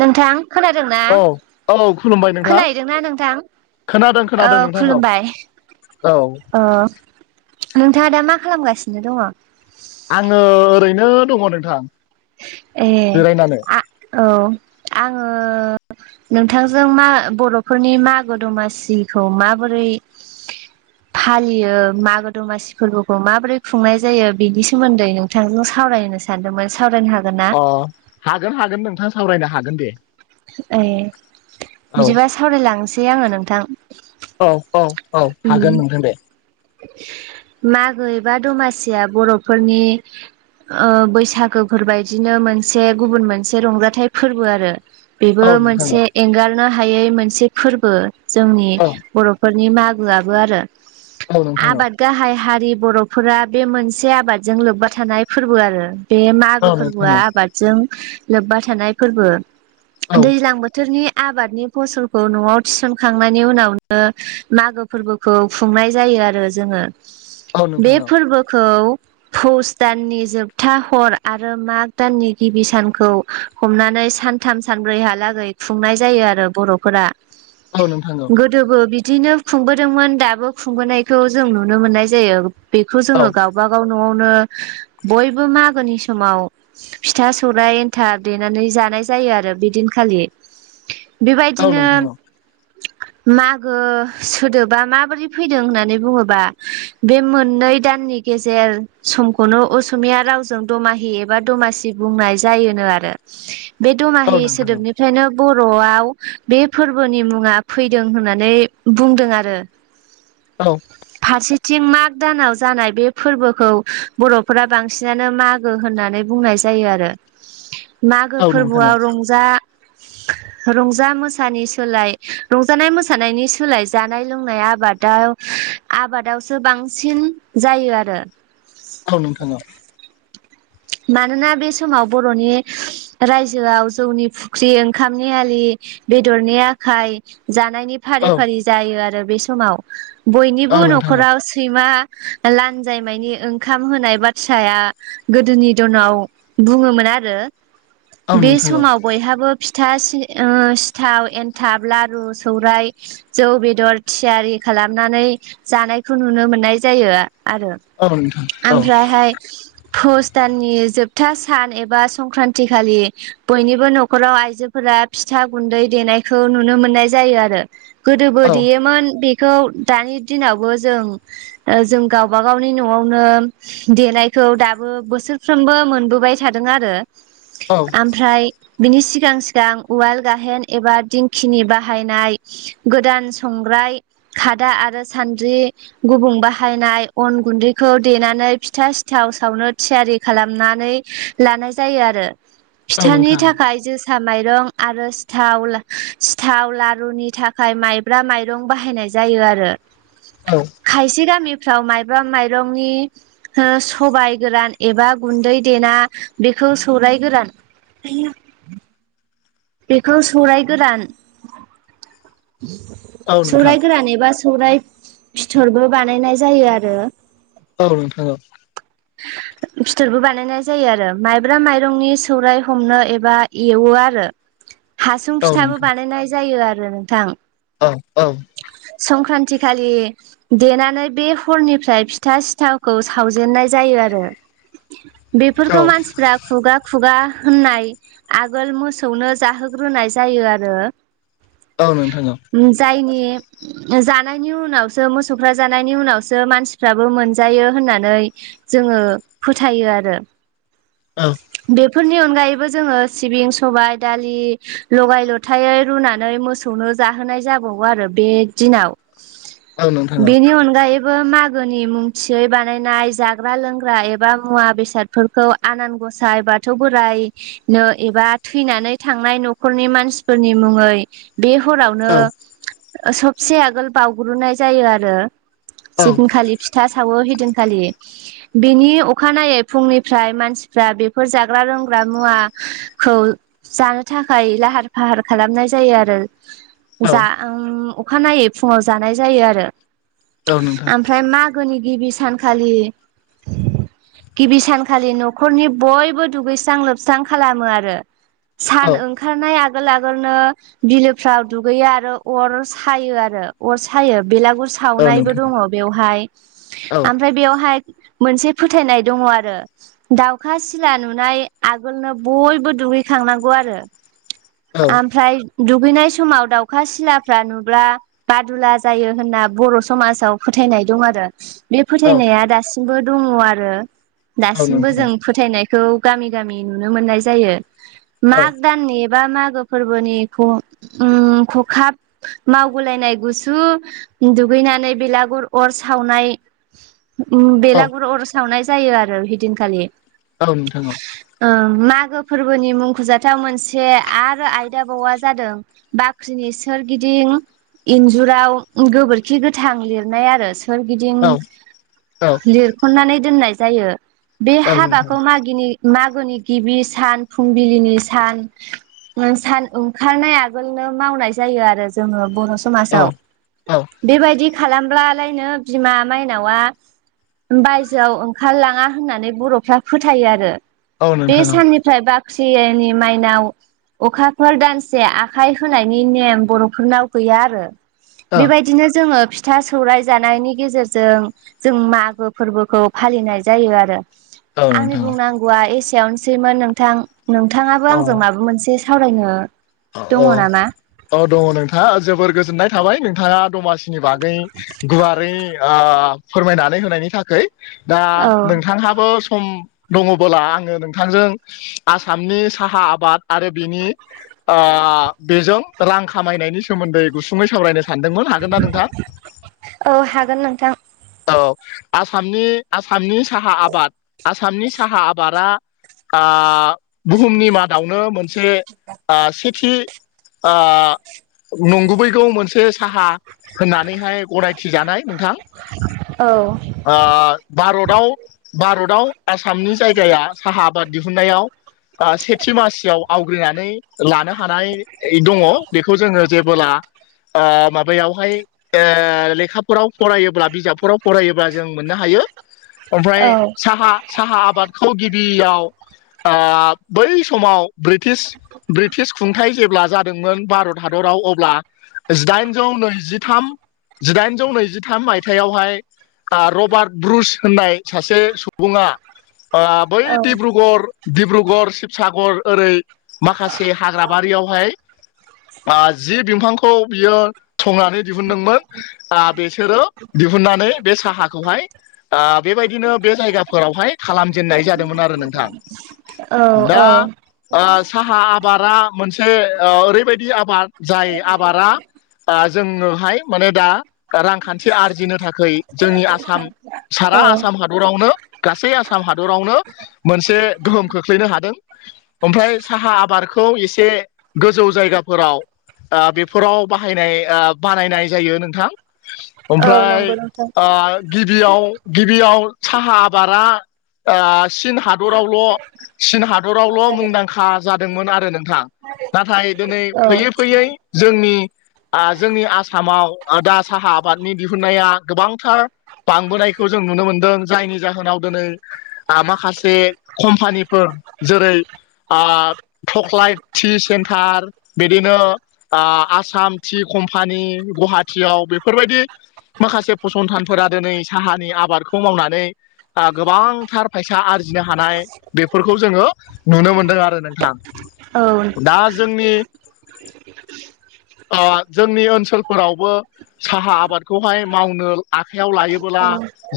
नोंथां खोनादों ना औ औ खुलुमबाय नोंथां खोनाहैदों ना नोंथां? खोनादों ओ खोनादों नोंथांखौ खुलुमबाय औ नोंथाङा दा मा खालामगासिनो दङ? आङो ओरैनो दङ नोंथां ए जिरायनानै आ औ आङो नोंथांजों मा बर'फोरनि मागो दमासिखौ माबोरै [inaudible] फालियो मागो दमासि फोरबोखौ माबोरै खुंनाय जायो बिनि सोमोन्दै नोंथांजों सावरायो सानदोंमोन सावरायनो हागोन ना? अ हागोन हागोन नोंथां सावरायनो हागोन दे ए औ बिदिबा सावरायलांसै आङो नोंथां औ औ औ हागोन नोंथां दे मागो एबा दमासिया बर'फोरनि ओ बैसागोफोरबायदिनो मोनसे गुबुन मोनसे रंजाथाइ फोरबो आरो बेबो औ नोंथां मोनसे औ एंगारनो हायै मोनसे फोरबो जोंनि औ बर' फोरनि मागोआबो आरो औ नोंथां औ आबाद गाहाय हारि बर'फोरा बे मोनसे आबादजों लोब्बा थानाय फोरबो आरो बे औ मागो नोंथां फोरबोआ औ आबादजों लोब्बा थानाय फोरबो औ दैज्लां बोथोरनि आबादनि फसलखौ न'आव थिसनखांनायनि उनावनो मागो फोरबोखौ खुंनाय जायो आरो जोङो [inaudible] बे औ फोरबोखौ फुस दाननि जोबथा हर आरो माग दाननि गिबि सानखौ हमनानै सानथाम सानब्रैहालागै खुंनाय जायो आरो बर'फोरा औ नोंथां औ दोबो बिदिनो खुंबोदोंमोन दाबो खुंबोनायखौ जों नुनो मोननाय जायो बेखौ औ औ नोंथां औ जोङो गावबागाव न'आवनो बयबो मागोनि समाव फिथा सौराइ एन्थाब देनानै जानाय जायो आरो बिदिनखालि औ बेबायदिनो नोंथां औ [inaudible] मागो सोदोबा माबोरै फैदों होननानै बुङोबा बे मोननै दाननि गेजेर समखौनो असमिया रावजों दमाहि एबा दमासि बुंनाय जायोनो आरो [inaudible] बे दमाहिस औ बेफ्रायनो बर'आव बे फोरबोनि मुङा फैदों होननानै बुंदों आरो औ फारसेथिं माग दानाव जानाय बे फोरबोखौ बर'फोरा बांसिनानो माग गो होननानै बुंनाय जायो आरो [inaudible] मागो नोंथां औ फोरबोआव रंजा रंजा मोसानि सोलाय रंजानाय मोसानायनि सोलाय जानाय लोंनाय आबाद दा आबादावसो बांसिन जायो आरो। औ नोंथाङा। मानोना बे समाव बर'नि रायजोआव जौनि फुख्रि ओंखामनि आलि बेदरनि आखाय जानायनि फारि औ फारि जायो आरो बे समाव बयनिबो औ नोंथां औ न'खराव सैमा लानजायमानि ओंखाम होनाय बाथ्राया गोदोनि न बुङोमोन आरो औ बे नोंथां औ समाव बयहाबो फिथा सि सिथाव एनथाब लारु सौराय जौ बेदर थियारि खालामनानै जानायखौ नुनो मोननाय जायो आरो औ नोंथां औ ओमफ्रायहाय फस् भु दाननि जोबथा सान एबा संक्रान्ति खालि बयनिबो न'खराव आइजोफोरा फिथा गुन्दै देनायखौ नुनो मोननाय जायो आरो गोदोबो औ देयोमोन बेखौ दानि दिनावबो जों जों गावबा गावनि न'आवनो देनायखौ दाबो बोस बोसोरफ्रोमबो मोनबोबाय थादों आरो ओमफ्राय बिनि सिगां सिगां उवाल गाहेन एबा दिंखिनि बाहायनाय गोदान संग्राय खादा आरो सान्द्रि गुबुं बाहायनाय अन गुन्दैखौ देनानै फिथा सिथाव सावनो थियारि खालामनानै लानाय जायो आरो फिथानि नोंथां थाखाय ज सििथा माइरं आरो सिथाव लारुनि थाखाय माइब्रा माइरं बाहायनाय जायो जायो आरो औ खायसे गामिफ्राव माइबा माइरंनि सबाय गोरान एबा गुन्दै देना बेखौ सौराय गोरान बेखौ सौराय गोदान औ नोंथां सौराय गोरान ए बा सौराय बिथिथरबो बानायनाय जायो आरो। औ औ। फिथोरबो बानायनाय जायो आरो माइब्रा माइरंनि सौराय हमनो एबा एवो आरो हासुं औ औ फिथाबो नोंथां बानायनाय जायो आरो नोंथां औ औ संक्रान्ति खालि देनानै बे हरनिफ्राय फिथा सिथावखौ सावजेननाय जायो आरो। औ बेफोरखौ मानसिफ्रा खुगा खुगा होननाय आगोल मोसौनो जाहोग्रोनाय जायो आरो औ नोंथां औ जायनि जानायनि उनावसो मोसौफ्रा जानायनि उनावसो मानसिफ्राबो मोनजायो होननानै जोङो फोथायो आरो औ बे बेफोरनि अनगायैबो जोङो सिबिं सबाय दालि लगाय लथायै रुनानै मोसौ सौनो जाहोनाय जाबावो आरो बे दिनाव औ नोंथां औ बेनि अनगायै बो मागोनि मुंथियै बानायनाय जाग्रा लोंग्रा एबा मुवा बेसाद फोरखौ आनान गसाय बाथौ बोराइ नो एबा थैनानै थांनाय न'खरनि मानसिफोरनि मुङै बे हरावनो औ सबसे आगोल बावग्रोनाय जायो आरो। औ जदिनखालि फिथा सावो हदिनखालि। बेनि अखानायै फुंनिफ्राय मानसिफ्रा बेफोर जाग्रा लोंग्रा मुवा खौ जानो थाखाय लाहार फाहार खालामनाय जायो आरो। औ जा अखानायै फुङाव जानाय जायो आरो। औ नोंथां ओमफ्राय मागोनि गिबि सानखालि गिबि सानखालि न'खरनि बयबो दुगैस्रां लोबस्रां खालामो आरो। सान औ ओंखारनाय आगोल आगोलनो बिल फाव दुगैयो आरो अर सायो आरो अर सायो बेलागुर औ सावनायबो नोंथां दंङ बेयावहाय औ आमफ्राय बेयावहाय मोनसे फोथायनाय दंङ आरो दाउखा सिला नुनाय आगोलनो बयबो दुगैखांनांगौ आरो औ आमफ्राय दुगैनाय समाव दाउखा सिलाफ्रा नुब्ला बादुला जायो होनना बर' समाजाव फोथायनाय दं आरो बे फोथायनाया दासिमबो दंङ आरो औ नोंथां दासिमबो जों फोथायनायखौ गामि गामि नुनो मोननाय जायो औ माग दाननि बा मागो फोरबोनि आं उम्म खखाब मावगुलायनाय गुसु दुगैनानै बेलागुर अर सावनाय उम्म औ बेलागुर अर सावनाय जायो आरो ओइदिनखालि औ नोंथां औ ओ मागो फोरबोनि मुंख'जाथाव मोनसे से आरो आयदा बावा जादों बाख्रिनि सोरगिदिं इन्जुराव गोबोरखि गोथां लिरनाय आरो सो सोरगिदिं औ लिरखननानै दोननाय जायो बे औ हाबाखौ मागिनि मागोनि गिबि सान फुंबिलिनि सान उम्म सान ओंखारनाय आगोलनो मावनाय जायो आरो जोंङो बर' स समासाव बेबायदि खालामब्लालायनो बिमा माइनावा बायजोआव ओंखारलांङा होननानै बर'फ्रा फोथायो आरो बे नोंथां साननिफ्राय बाख्रिइनि माइनाव अखाफोर दानसे आखाइ होनायनि नेम बर'फोरनाव गैया आरो बेबायदिनो जोंङो फिथा सौराय जानायनि गेजेरजों जों मागो फोरबोखौ फालिनाय जायो आरो आंनि बुंनांगौआ एसेयावनोसैमोन नोंथां नोंथांङाबो आंजों माब मोनसे सावरायनो औ दङ नामा औ दंङ नोंथांङा जोबोर गोजोननाय थाबाय नोंथांङा दमासि नि बागै गुवारै ओ फोरमायनानै होनायनि थाखै दा औ नोंथांहाबो सम दंङबोला आंङो नोंथांजों आसामनि साहा आबाद आरो बिनि आ बेजों रां खामायनायनि सोमोन्दै गुसुंङै सावरायनो सानदोंमोन हागोन ना नोंथां? औ हागोन नोंथां औ आसामनि आसामनि साहा आबाद आसामनि साहा आबादा आ बुहुमनि मादावनो मोनसे आ सेथि आ नंगुबैगौ मोनसे साहा होननानैहाय गनायथि जानाय नोंथां औ। आं भारताव भारताव आसामनि जायगाया साहा आबाद दिहुननायाव आ सेथि मासियाव आवग्रिनानै लानो हानाय दंङ बेखौ जोंङो जेबोला ओ माबायावहाय ओ लेखाफोराव फरायोब्ला बिजाबफोराव फरायोब्ला जों मोननो हायो ओमफ्राय औ साहा साहा आबादखौ गिबियाव आ बै समाव ब्रिटिश ब्रिटिस खुंथायाइ जेब्ला जादोंमोन भारत हादराव अब्ला जिदाइनजौ नैजिथाम जिदाइनौ नैजिथाम मायथाइयावहाय आ रबार्ट ब्रुस होननाय सासे सु बुंङा ओ बै डिब्रुगर डिब्रुगर शिबसागर ओरै माखासे हाग्राबारियावहाय ओ जि बिमफांखौ बियो संनानै दिहुनदोंमोन आ बेसोरो दिहुननानै बे साहाखौहाय आ बेबायदिनो बे जायगाफोरावहाय खालामजेननाय जादोंमोन आरो नोंथां औ दा औ साहा आबादा मोनसे ओरैबायदि आबाद जाय आबादा दा जोंनोहाय माने दा रांखान्थि आरजिनो थाखाय जोंनि आसाम सारा औ आसाम हादर हादरावनो गासै आसाम हादरावनो मोनसे गोहोम खोख्लैनो हादों ओमफ्राय साहा आबादखौ एसे गोजौ जायगाफोराव ओ बेफोराव बाहायनाय ओ बानायनाय जायो नोंथां औ ओमफ्राय नंगौ नोंथां गिबियाव गिबियाव साहा आबादा ओ चिन हादरावल' चिन हादरावल' मुंदांखा जादोंमोन आरो नोंथां नाथाय दिनै औ फैयै फैयै जोंनि जोंनि आसामाव दा साहा आबादनि दिहुननाया गोबांथार बांबोनायखौ जों नुनो मोनदों जायनि जाहोनाव दिनै माखासे कम्पानिफोर जेरै ओ थक्लइट टि सेन्टार बिदिनो आसाम टि कम्पानि गुवाहाटियाव बेफोरबायदि माखासे फसंथानफोरा दिनै साहानि आबादखौ मावनानै गोबांथार फायसा आरजिनो हानाय बेफोरखौ जोङो नुनो मोन दों आरो नोंथां औ दा जोंनि [inaudible] ओ जोंनि ओनसोलफोरावबो साहा आबादखौहाय मावनो आखाइयाव लायोबोला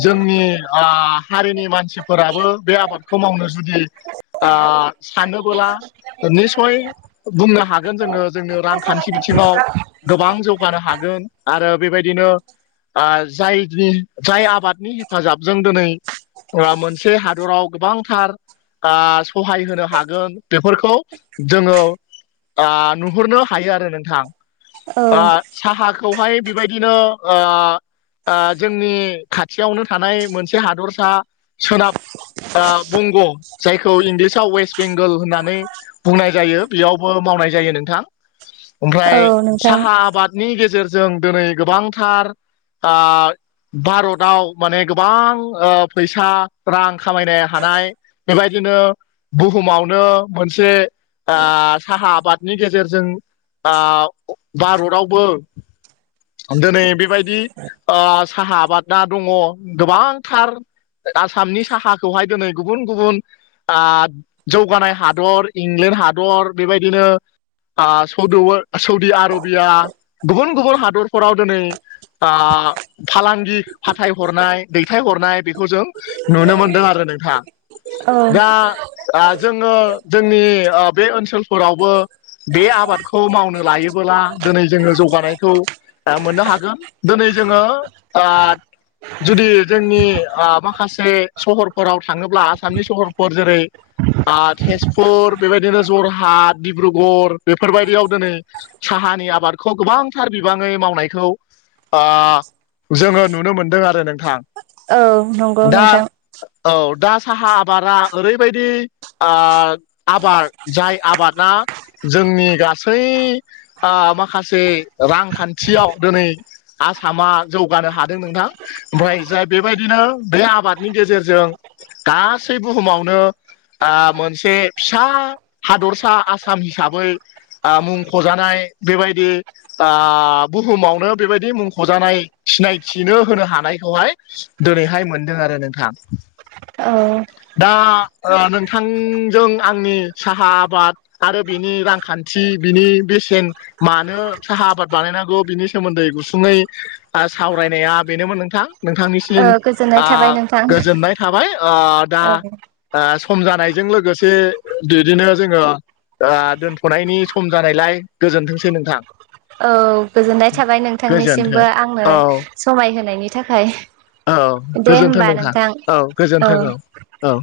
जोंनि ओ हारिनि मानसिफोराबो बे आबादखौ मावनो जुदि ओ सानबोला निस्सय बुंनो हागोन जोङो जोंनि रांखान्थि बिथिङाव गोबां जौगानो हागोन आरो बेबायदिनो ओ जायनि जाय आबादनि हेफाजाबजों दिनै मोनसे हादराव गोबांथार सहाय होनो हागोन बेफोरखौ जोङो नुहरनो हायो आरो नोंथां। औ साहाखौहाय बेबायदिनो ओ ओ जोंनि खाथियावनो थानाय मोनसे हादरसा सोनाब बंग' जायखौ इंलिसाव वेस्ट बेंगोल होननानै बुंनाय जायो बेयावबो मावनाय जायो नोंथां ओमफ्राय औ नोंथां साहा आबादनि गेजेरजों दिनै गोबांथार ओ भारताव माने गोबां फैसा रां खामायनो हानाय बेबायदिनो बुहुमावनो मोनसे साहा ओ आबादनि गेजेरजों ओ भारतावबो दिनै बेबायदि ओ साहा आबादा दङ गोबांथार आसामनि साहाखौहाय दिनै गुबुन गुबुन ओ जौगानाय हादर इंलेण्ड हादर बेबायदिनो ओ सौदु सौदि आरबिया गुबुन गुबुन हादरफोराव दिनै ओ फालांगि फाथायहरनाय दैथायहरनाय बेखौ जों नुनो मोनदों आरो नोंथां औ दा दा जोङो जोंनि ओ बे ओनसोलफोरावबो बे आबादखौ मावनो लायोबोला दिनै जोङो जौगानायखौ ओ मोननो हागोन दिनै जोङो जुदि जोंनि माखासे सहरफोराव थाङोब्ला आसामनि सहरफोर जेरै ओ तेजपुर बेबायदिनो जरहाट डिब्रुगड़ बेफोरबायदियाव दिोनै साहानि आबादखौ गोबांथार बिबाङै मावनाय खौ जोङो नुनो मोनदों आरो नोंथां। औ नंगौ दा नोंथां औ दा साहा आबादा ओरैबायदि आ आबाद जाय आबादा जोंनि गासै आ माखासे रांखान्थियाव दिनै आसामा जौगानो हादों नोंथां ओमफ्राय जाय बेबायदिनो बे आबादनि गेजेरजों गासै बुहुमावनो मोनसे फिसा हादरसा आसाम हिसाबै आ मुंख'जानाय बेबायदि आ बुहुमावनो बेबायदि मुंख'जानाय सिनायथिनो होनो हानायखौहाय दोनैहाय मोनदों आरो नोंथां। औ दा नोंथांजों आंनि साहा आबाद आरो बिनि रांखान्थि बिनि बेसेन मानो साहा आबाद बानायनांगौ बिनि सोमोन्दै गुसुङै सावरायनाया बेनोमोन नोंथां नोंथांनि ओ गोजोननाय आ गोजोननाय थाबाय आ औ ओ सम जानायजों लोगोसे बिदिनो जोङो दोनथ'नायनि सम जानायलाय गोजोनथोंसै नोंथां। औ गोजोननाय थाबाय गोजोनथों नोंथांनिसिमबो आङनो औ समायहोनायनि थाखाय। औ दे गोजोनथों होमबा नोंथां औ औ। गोजोनथों औ